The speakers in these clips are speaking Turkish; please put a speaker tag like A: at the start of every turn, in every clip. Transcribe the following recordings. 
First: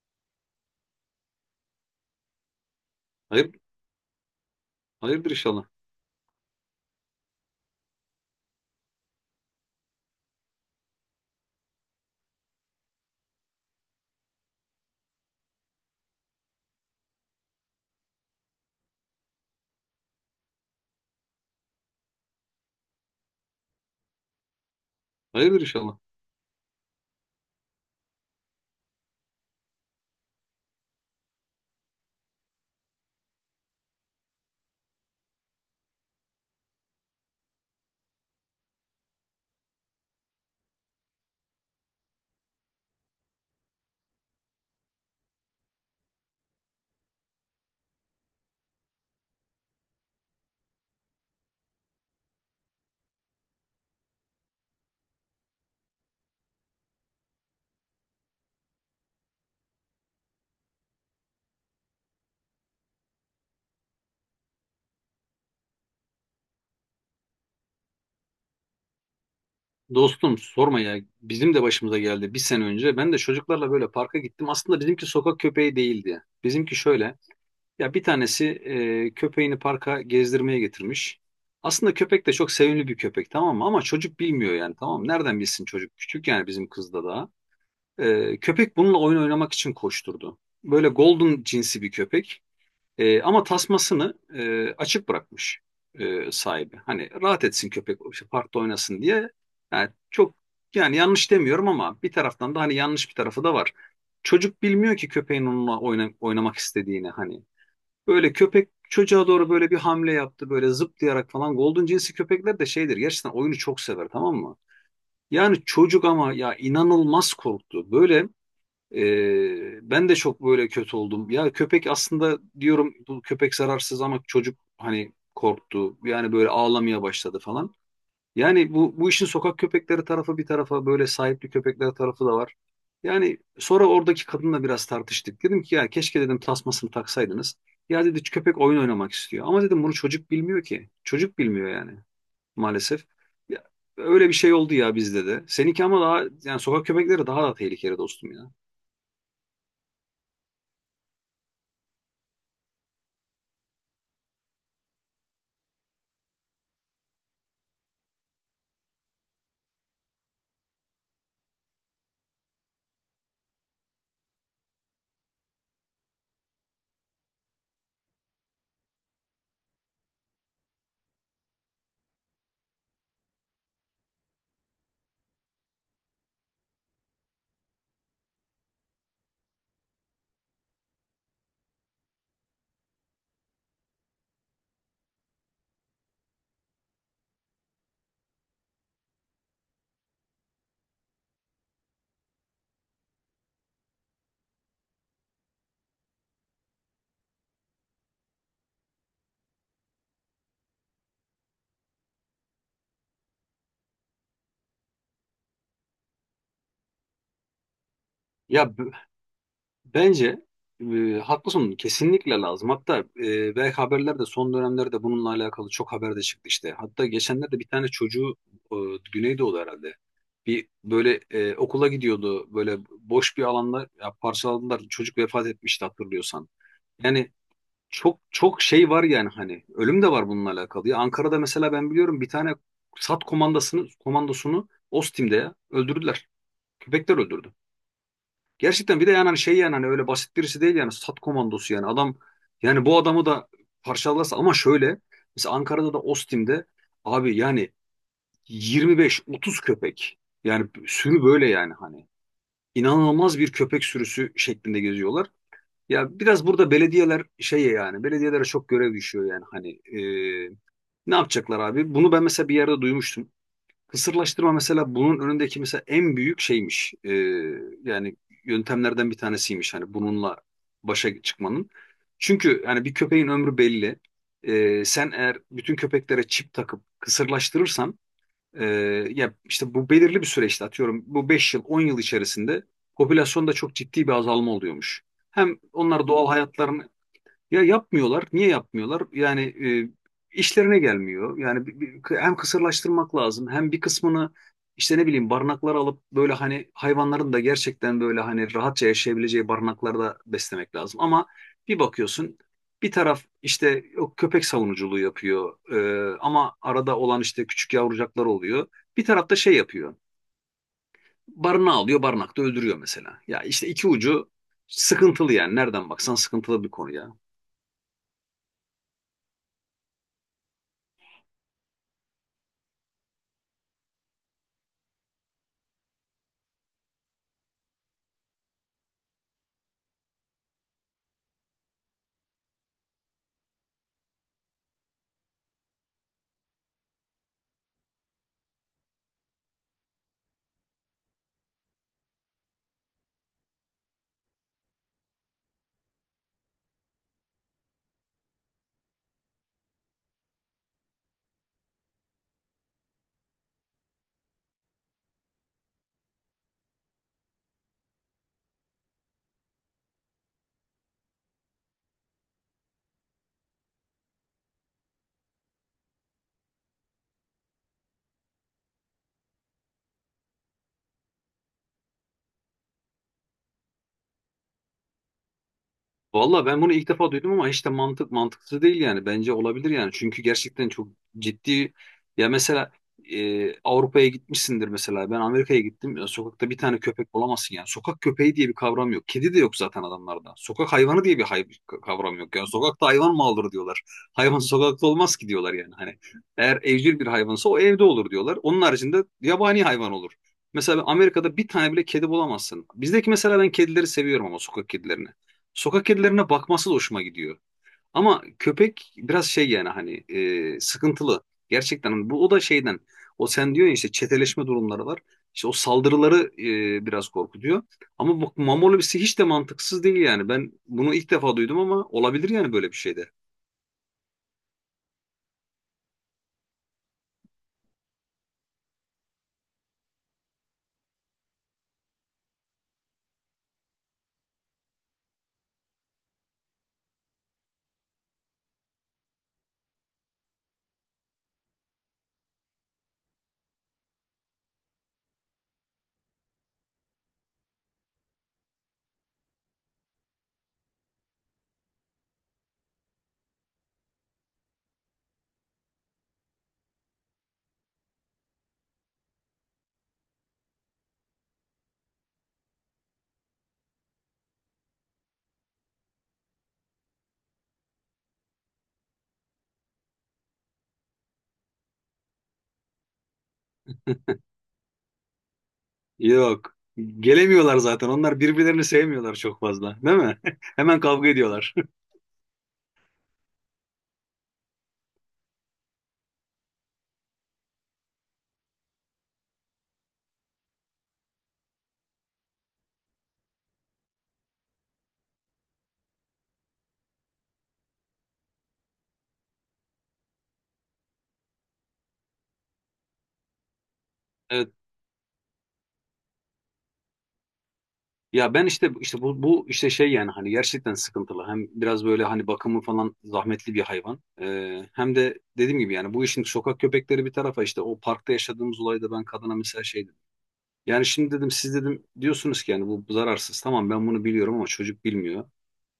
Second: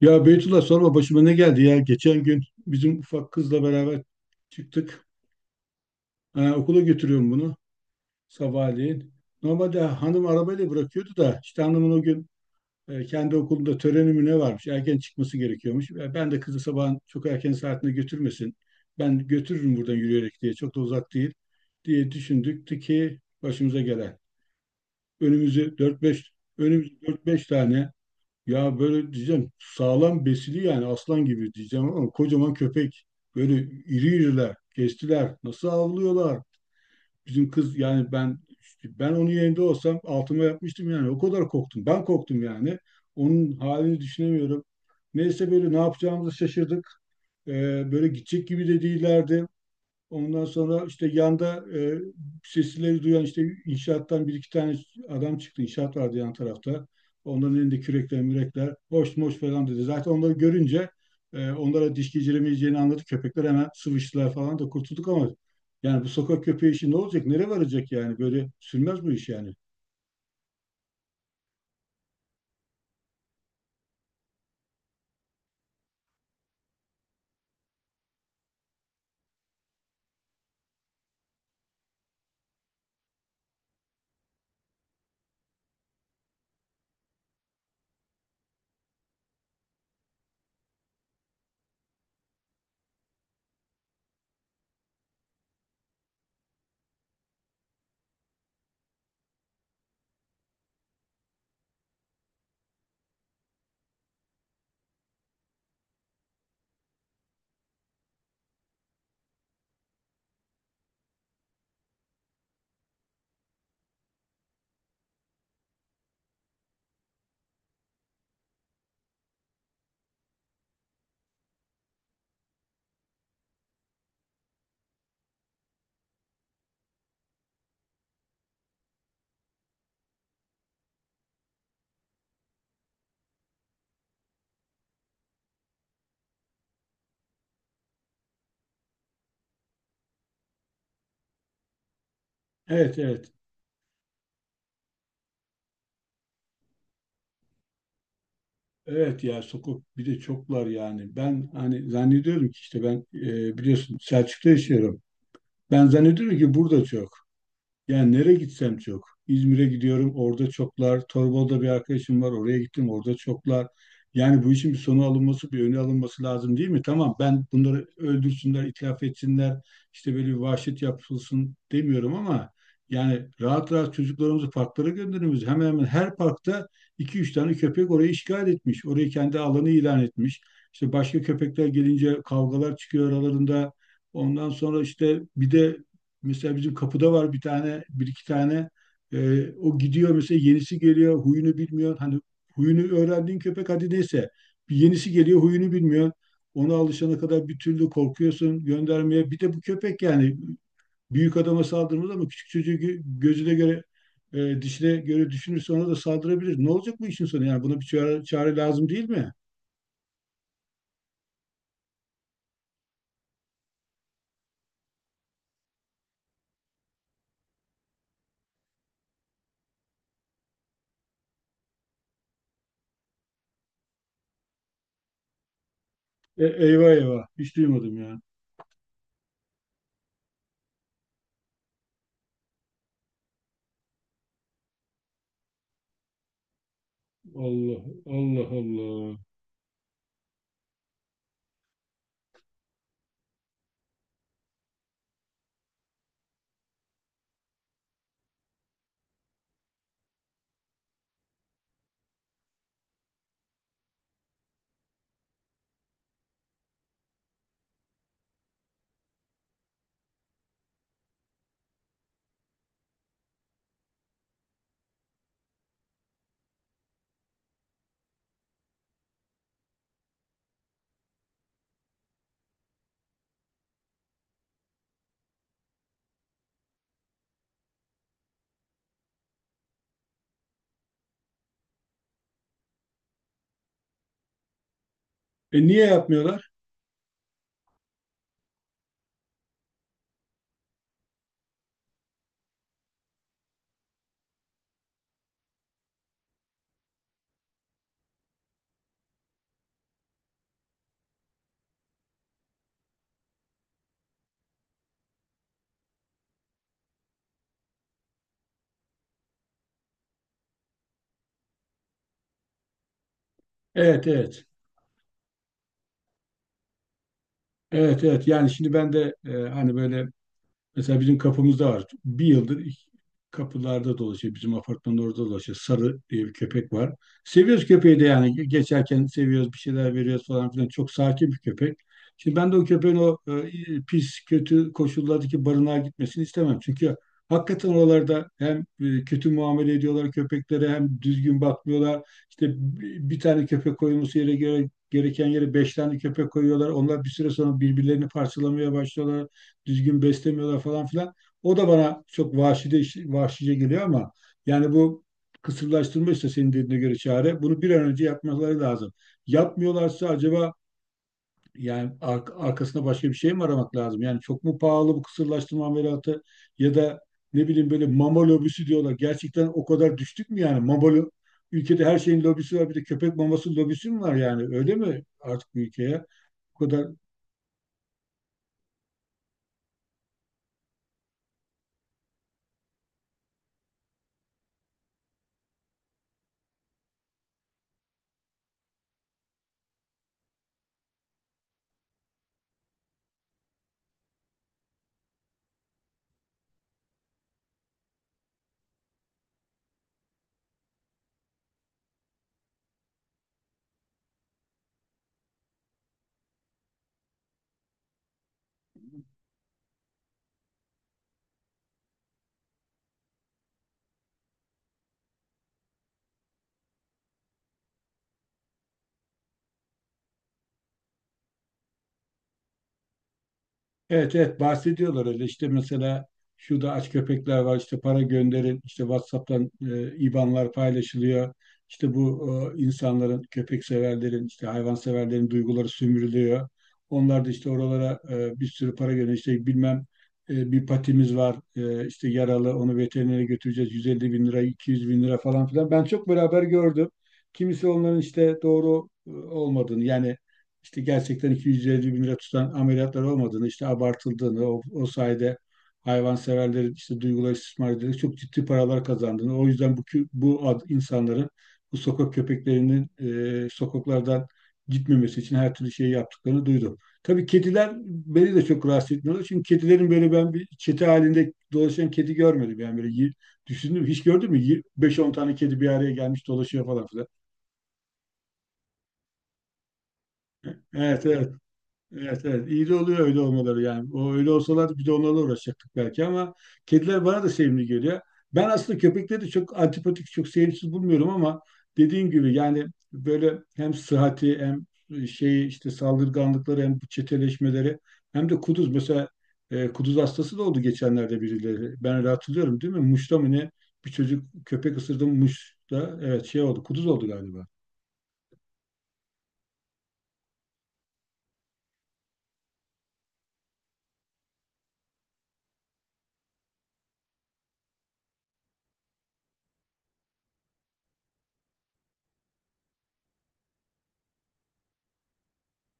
A: Ya Beytullah, sorma başıma ne geldi ya. Geçen gün bizim ufak
B: Hayır,
A: kızla beraber çıktık.
B: hayırdır inşallah.
A: Ha, okula götürüyorum bunu sabahleyin. Normalde hanım arabayla bırakıyordu da işte hanımın o gün kendi okulunda töreni mi ne varmış. Erken çıkması gerekiyormuş. Ben de kızı sabahın çok erken saatinde götürmesin. Ben götürürüm buradan yürüyerek diye. Çok da uzak değil diye düşündük ki başımıza gelen.
B: Hayırdır
A: Önümüzü
B: inşallah.
A: dört beş Önümüzü dört beş tane. Ya böyle diyeceğim sağlam besili, yani aslan gibi diyeceğim, ama kocaman köpek. Böyle iri iriler, kestiler. Nasıl avlıyorlar? Bizim kız yani ben Ben onun yerinde olsam altıma yapmıştım yani. O kadar korktum. Ben korktum yani. Onun halini düşünemiyorum. Neyse, böyle ne yapacağımızı şaşırdık. Böyle gidecek gibi de değillerdi. Ondan sonra işte yanda sesleri duyan işte inşaattan bir iki tane adam çıktı. İnşaat vardı yan tarafta. Onların elinde kürekler, mürekler, hoş moş falan dedi. Zaten onları görünce onlara diş geçiremeyeceğini anladı. Köpekler hemen sıvıştılar falan da kurtulduk ama yani bu sokak köpeği işi ne olacak? Nereye varacak yani? Böyle sürmez bu iş yani.
B: Dostum sorma ya. Bizim de başımıza geldi bir sene önce. Ben de çocuklarla böyle parka gittim. Aslında bizimki sokak köpeği değildi. Bizimki şöyle. Ya bir tanesi köpeğini parka gezdirmeye getirmiş. Aslında köpek de çok sevimli bir köpek, tamam mı? Ama çocuk bilmiyor yani, tamam mı? Nereden bilsin çocuk? Küçük yani bizim kızda daha. E, köpek bununla oyun oynamak için koşturdu. Böyle golden cinsi bir köpek. E, ama tasmasını açık bırakmış sahibi. Hani rahat etsin köpek, işte parkta oynasın diye. Yani çok yani yanlış demiyorum ama bir taraftan da hani yanlış bir tarafı da var. Çocuk bilmiyor ki köpeğin onunla oynamak istediğini hani. Böyle köpek çocuğa doğru böyle bir hamle yaptı, böyle zıplayarak falan. Golden cinsi köpekler de şeydir, gerçekten oyunu çok sever, tamam mı? Yani çocuk ama ya inanılmaz korktu. Böyle ben de çok böyle kötü oldum. Ya köpek aslında diyorum, bu köpek zararsız ama çocuk hani korktu. Yani böyle ağlamaya başladı falan. Yani bu işin sokak köpekleri tarafı bir tarafa, böyle sahipli köpekler tarafı da var. Yani sonra oradaki kadınla biraz tartıştık. Dedim ki ya keşke dedim tasmasını taksaydınız. Ya dedi köpek oyun oynamak istiyor. Ama dedim bunu çocuk bilmiyor ki. Çocuk bilmiyor yani
A: Evet,
B: maalesef.
A: evet.
B: Ya, öyle bir şey oldu ya bizde de. Seninki ama daha yani sokak köpekleri daha da tehlikeli dostum ya.
A: Evet ya, sokak bir de çoklar yani. Ben hani zannediyorum ki işte ben biliyorsun Selçuk'ta yaşıyorum. Ben zannediyorum ki burada çok. Yani nereye gitsem çok. İzmir'e gidiyorum, orada çoklar. Torbalı'da bir arkadaşım var, oraya gittim, orada çoklar. Yani bu işin bir sonu alınması, bir önü alınması lazım, değil mi? Tamam, ben bunları öldürsünler, itlaf etsinler, işte böyle bir vahşet yapılsın demiyorum ama yani rahat rahat çocuklarımızı parklara gönderiyoruz. Hemen hemen her parkta iki üç tane köpek orayı işgal etmiş. Orayı kendi alanı ilan etmiş. İşte başka köpekler gelince kavgalar çıkıyor aralarında. Ondan sonra işte bir de mesela bizim kapıda var bir tane, bir iki tane. O gidiyor mesela, yenisi geliyor, huyunu bilmiyor. Hani huyunu öğrendiğin köpek hadi neyse. Bir yenisi geliyor, huyunu bilmiyor. Ona alışana kadar bir türlü korkuyorsun göndermeye. Bir de bu köpek yani büyük adama saldırmaz ama küçük çocuğu gözüne göre dişine göre düşünürse ona da saldırabilir. Ne olacak bu işin sonu yani? Buna bir çare
B: Ya
A: lazım,
B: b-
A: değil mi?
B: Bence haklısın, kesinlikle lazım. Hatta belki haberlerde son dönemlerde bununla alakalı çok haber de çıktı işte. Hatta geçenlerde bir tane çocuğu e, Güneydoğu herhalde. Bir böyle okula gidiyordu böyle boş bir alanda ya, parçaladılar. Çocuk vefat etmişti,
A: E,
B: hatırlıyorsan.
A: eyvah eyvah.
B: Yani
A: Hiç duymadım ya.
B: çok çok şey var yani hani ölüm de var bununla alakalı. Ya Ankara'da mesela ben biliyorum bir tane SAT komandosunu Ostim'de ya, öldürdüler. Köpekler öldürdü.
A: Allah Allah Allah.
B: Gerçekten bir de
A: Allah.
B: yani hani şey yani hani öyle basit birisi değil yani stat komandosu yani adam yani bu adamı da parçalarsa ama şöyle mesela Ankara'da da Ostim'de abi yani 25-30 köpek yani sürü böyle yani hani inanılmaz bir köpek sürüsü şeklinde geziyorlar. Ya biraz burada belediyeler şeye yani belediyelere çok görev düşüyor yani hani ne yapacaklar abi? Bunu ben mesela bir yerde duymuştum. Kısırlaştırma mesela bunun önündeki mesela en büyük şeymiş. Yani yöntemlerden bir tanesiymiş hani bununla başa çıkmanın. Çünkü yani bir köpeğin ömrü belli. Sen eğer bütün köpeklere çip takıp kısırlaştırırsan e, ya işte bu belirli bir süreçte, atıyorum bu 5 yıl 10 yıl içerisinde popülasyonda çok ciddi bir azalma oluyormuş. Hem
A: E niye
B: onlar doğal
A: yapmıyorlar?
B: hayatlarını ya yapmıyorlar. Niye yapmıyorlar? Yani e, işlerine gelmiyor. Yani hem kısırlaştırmak lazım hem bir kısmını işte ne bileyim barınaklara alıp böyle hani hayvanların da gerçekten böyle hani rahatça yaşayabileceği barınaklarda beslemek lazım. Ama bir bakıyorsun bir taraf işte o köpek savunuculuğu yapıyor, ama arada olan işte küçük yavrucaklar oluyor. Bir taraf da şey yapıyor. Barınağı alıyor, barınakta öldürüyor mesela. Ya işte iki
A: Evet,
B: ucu
A: evet.
B: sıkıntılı yani, nereden baksan sıkıntılı bir konu ya.
A: Evet evet, yani şimdi ben de hani böyle mesela bizim kapımızda var. Bir yıldır kapılarda dolaşıyor. Bizim apartmanın orada dolaşıyor. Sarı diye bir köpek var. Seviyoruz köpeği de yani. Geçerken seviyoruz, bir şeyler veriyoruz falan filan. Çok sakin bir köpek. Şimdi ben de o köpeğin pis, kötü koşullardaki barınağa gitmesini istemem. Çünkü hakikaten oralarda hem kötü muamele ediyorlar köpeklere, hem düzgün bakmıyorlar. İşte bir tane köpek koyulması yere göre, gereken yere beş tane köpek koyuyorlar. Onlar bir süre sonra birbirlerini parçalamaya başlıyorlar, düzgün beslemiyorlar falan filan. O da bana çok vahşice geliyor ama yani bu kısırlaştırma, işte senin dediğine göre çare. Bunu bir an önce yapmaları lazım. Yapmıyorlarsa acaba yani arkasında başka bir şey mi aramak lazım? Yani çok mu pahalı bu kısırlaştırma ameliyatı, ya da ne bileyim, böyle mama lobisi diyorlar. Gerçekten o kadar düştük mü yani? Ülkede her şeyin lobisi var. Bir de köpek maması lobisi mi var yani? Öyle mi artık bu ülkeye?
B: Valla
A: Bu
B: ben bunu
A: kadar.
B: ilk defa duydum ama hiç de mantıksız değil yani. Bence olabilir yani. Çünkü gerçekten çok ciddi ya mesela Avrupa'ya gitmişsindir mesela. Ben Amerika'ya gittim. Ya sokakta bir tane köpek bulamazsın yani. Sokak köpeği diye bir kavram yok. Kedi de yok zaten adamlarda. Sokak hayvanı diye bir kavram yok. Yani sokakta hayvan mı olur diyorlar. Hayvan sokakta olmaz ki diyorlar yani. Hani eğer evcil bir hayvansa o evde olur diyorlar. Onun haricinde yabani hayvan olur. Mesela Amerika'da bir tane bile kedi bulamazsın. Bizdeki mesela ben kedileri seviyorum ama sokak kedilerini. Sokak kedilerine bakması da hoşuma gidiyor. Ama köpek biraz şey yani hani sıkıntılı. Gerçekten hani bu o da şeyden o sen diyor ya işte çeteleşme durumları var. İşte o saldırıları biraz korkutuyor. Ama bu mamolobisi hiç de mantıksız değil yani. Ben bunu ilk defa duydum ama olabilir yani böyle bir şeyde.
A: Evet evet, bahsediyorlar öyle, işte mesela şurada aç köpekler var işte para gönderin, işte WhatsApp'tan IBAN'lar paylaşılıyor. İşte bu insanların, köpek severlerin, işte hayvan severlerin duyguları sömürülüyor. Onlar da işte oralara bir sürü para gönderiyor, işte bilmem bir patimiz var işte yaralı, onu veterinere götüreceğiz, 150 bin lira, 200 bin lira falan filan. Ben çok beraber gördüm. Kimisi onların işte doğru olmadığını, yani işte gerçekten 250 bin lira tutan ameliyatlar olmadığını, işte abartıldığını, o sayede hayvanseverlerin işte duyguları istismar edilerek çok ciddi paralar kazandığını, o yüzden bu, bu insanların, bu sokak köpeklerinin sokaklardan gitmemesi için her türlü şeyi yaptıklarını duydum. Tabii kediler beni de çok rahatsız etmiyorlar. Çünkü kedilerin böyle, ben bir çete halinde dolaşan kedi görmedim. Yani böyle düşündüm. Hiç gördün mü? 5-10 tane kedi bir araya gelmiş
B: Yok.
A: dolaşıyor falan filan.
B: Gelemiyorlar zaten. Onlar birbirlerini sevmiyorlar çok fazla. Değil mi? Hemen
A: Evet,
B: kavga
A: evet.
B: ediyorlar.
A: Evet evet, iyi de oluyor öyle olmaları yani. O öyle olsalardı biz de onlarla uğraşacaktık belki ama kediler bana da sevimli geliyor. Ben aslında köpekleri de çok antipatik, çok sevimsiz bulmuyorum ama dediğim gibi yani böyle hem sıhhati, hem şey işte saldırganlıkları, hem bu çeteleşmeleri, hem de kuduz mesela, kuduz hastası da oldu geçenlerde birileri. Ben öyle hatırlıyorum, değil mi? Muş'ta mı ne? Bir çocuk köpek ısırdı mı Muş'ta, evet şey oldu, kuduz oldu galiba.
B: Ya ben işte bu işte şey yani hani gerçekten sıkıntılı. Hem biraz böyle hani bakımı falan zahmetli bir hayvan. Hem de dediğim gibi yani bu işin sokak köpekleri bir tarafa, işte o parkta yaşadığımız olayda ben kadına mesela şey dedim. Yani şimdi dedim siz dedim diyorsunuz ki yani bu zararsız. Tamam, ben bunu biliyorum ama çocuk bilmiyor.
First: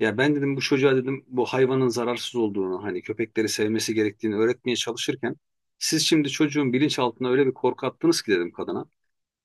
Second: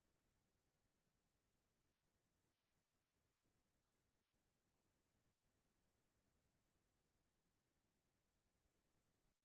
B: Ya ben dedim bu çocuğa dedim bu hayvanın zararsız olduğunu, hani köpekleri sevmesi gerektiğini öğretmeye çalışırken siz şimdi çocuğun bilinçaltına öyle bir korku attınız ki dedim kadına.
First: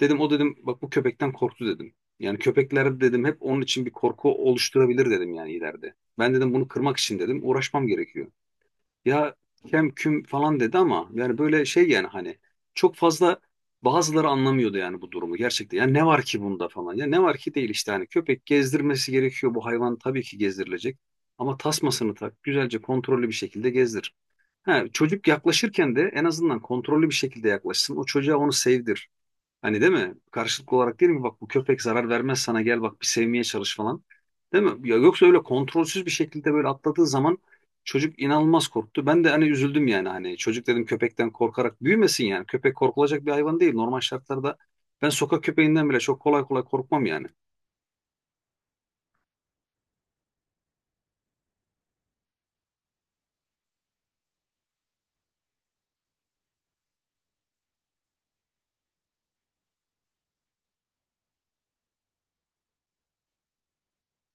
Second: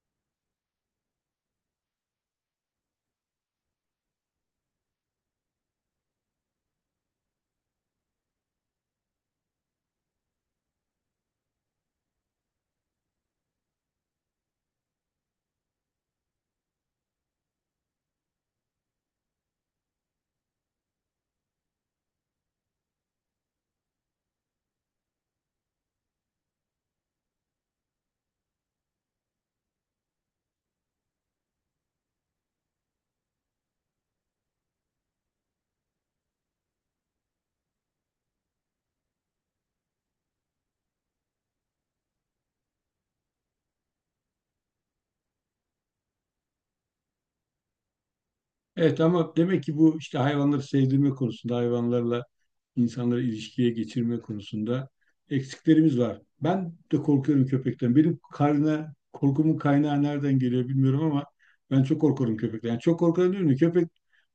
B: Dedim o dedim bak bu köpekten korktu dedim. Yani köpekler dedim hep onun için bir korku oluşturabilir dedim yani ileride. Ben dedim bunu kırmak için dedim uğraşmam gerekiyor. Ya kem küm falan dedi ama yani böyle şey yani hani çok fazla bazıları anlamıyordu yani bu durumu gerçekten. Ya ne var ki bunda falan, ya ne var ki değil işte hani köpek gezdirmesi gerekiyor, bu hayvan tabii ki gezdirilecek. Ama tasmasını tak, güzelce kontrollü bir şekilde gezdir. Ha, çocuk yaklaşırken de en azından kontrollü bir şekilde yaklaşsın. O çocuğa onu sevdir. Hani, değil mi? Karşılıklı olarak, değil mi? Bak bu köpek zarar vermez sana, gel bak bir sevmeye çalış falan. Değil mi? Ya yoksa öyle kontrolsüz bir şekilde böyle atladığı zaman çocuk inanılmaz korktu. Ben de hani üzüldüm yani hani çocuk dedim köpekten korkarak büyümesin yani. Köpek korkulacak bir hayvan değil. Normal şartlarda ben sokak köpeğinden bile çok kolay kolay korkmam yani.
A: Evet, ama demek ki bu işte hayvanları sevdirme konusunda, hayvanlarla insanları ilişkiye geçirme konusunda eksiklerimiz var. Ben de korkuyorum köpekten. Benim karnına korkumun kaynağı nereden geliyor bilmiyorum ama ben çok korkuyorum köpekten. Yani çok korkuyorum, değil mi? Köpek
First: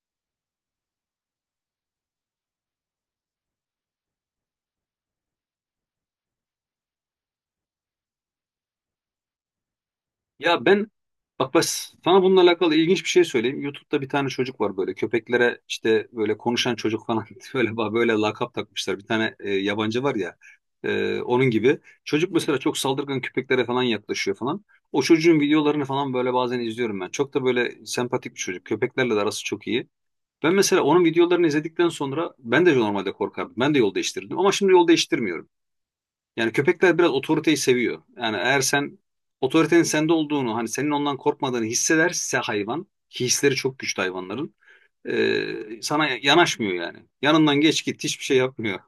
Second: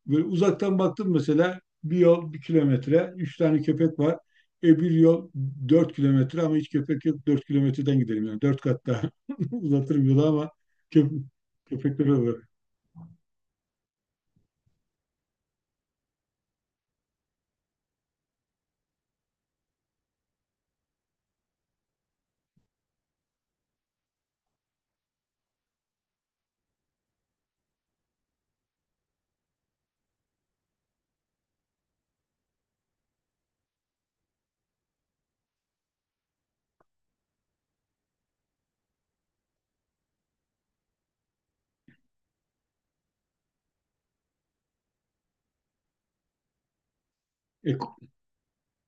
A: böyle uzaktan baktım mesela, bir yol 1 kilometre, üç tane köpek var. E bir yol 4 kilometre ama hiç köpek yok. 4 kilometreden gidelim yani. Dört kat daha uzatırım yolu ama
B: Ya ben
A: köp
B: bak bas
A: köpekler
B: sana bununla
A: olur.
B: alakalı ilginç bir şey söyleyeyim. YouTube'da bir tane çocuk var böyle köpeklere işte böyle konuşan çocuk falan böyle böyle lakap takmışlar. Bir tane yabancı var ya onun gibi. Çocuk mesela çok saldırgan köpeklere falan yaklaşıyor falan. O çocuğun videolarını falan böyle bazen izliyorum ben. Çok da böyle sempatik bir çocuk. Köpeklerle de arası çok iyi. Ben mesela onun videolarını izledikten sonra ben de normalde korkardım. Ben de yol değiştirdim ama şimdi yol değiştirmiyorum. Yani köpekler biraz otoriteyi seviyor. Yani eğer sen otoritenin sende olduğunu, hani senin ondan korkmadığını hissederse hayvan, ki hisleri çok güçlü hayvanların, sana yanaşmıyor yani. Yanından
A: E,
B: geç git, hiçbir şey yapmıyor.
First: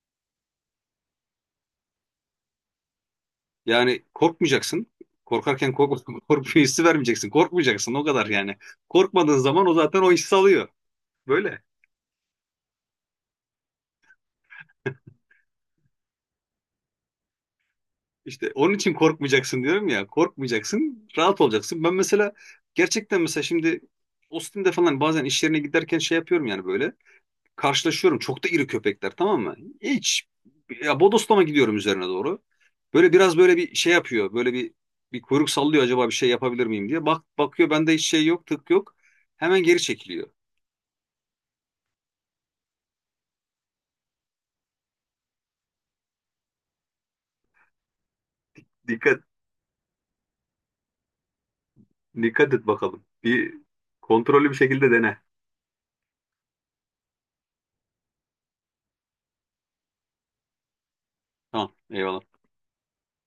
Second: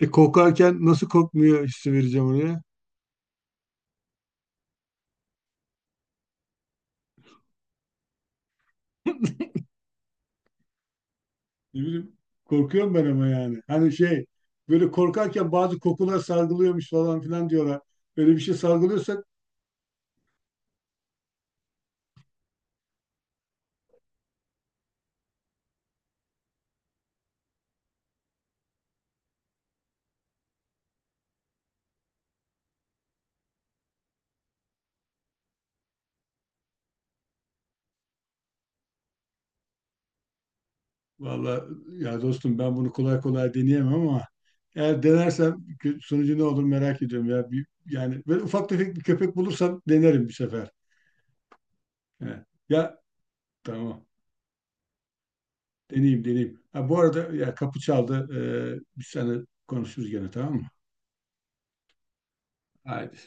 A: Korkarken nasıl korkmuyor hissi vereceğim oraya?
B: Yani korkmayacaksın. Korkarken kork, korkuyor hissi vermeyeceksin. Korkmayacaksın o kadar yani. Korkmadığın zaman o zaten o hissi alıyor. Böyle.
A: Ne bileyim, korkuyorum ben ama yani. Hani şey, böyle korkarken bazı kokular sargılıyormuş falan filan diyorlar. Böyle bir
B: İşte
A: şey
B: onun için
A: sargılıyorsak,
B: korkmayacaksın diyorum ya. Korkmayacaksın, rahat olacaksın. Ben mesela gerçekten mesela şimdi Austin'de falan bazen iş yerine giderken şey yapıyorum yani böyle. Karşılaşıyorum. Çok da iri köpekler, tamam mı? Hiç, ya bodoslama gidiyorum üzerine doğru. Böyle biraz böyle bir şey yapıyor. Böyle bir kuyruk sallıyor acaba bir şey yapabilir miyim diye. Bak bakıyor bende hiç şey yok, tık yok. Hemen geri çekiliyor.
A: vallahi ya dostum, ben bunu kolay kolay deneyemem ama eğer denersem sonucu ne olur merak ediyorum ya. Bir, yani böyle ufak tefek bir
B: Dikkat,
A: köpek bulursam denerim bir sefer. He.
B: dikkat et
A: Ya
B: bakalım. Bir
A: tamam,
B: kontrollü bir şekilde dene.
A: deneyeyim deneyeyim. Ha, bu arada ya kapı çaldı. Biz seninle konuşuruz gene, tamam mı?
B: Tamam, eyvallah.
A: Haydi.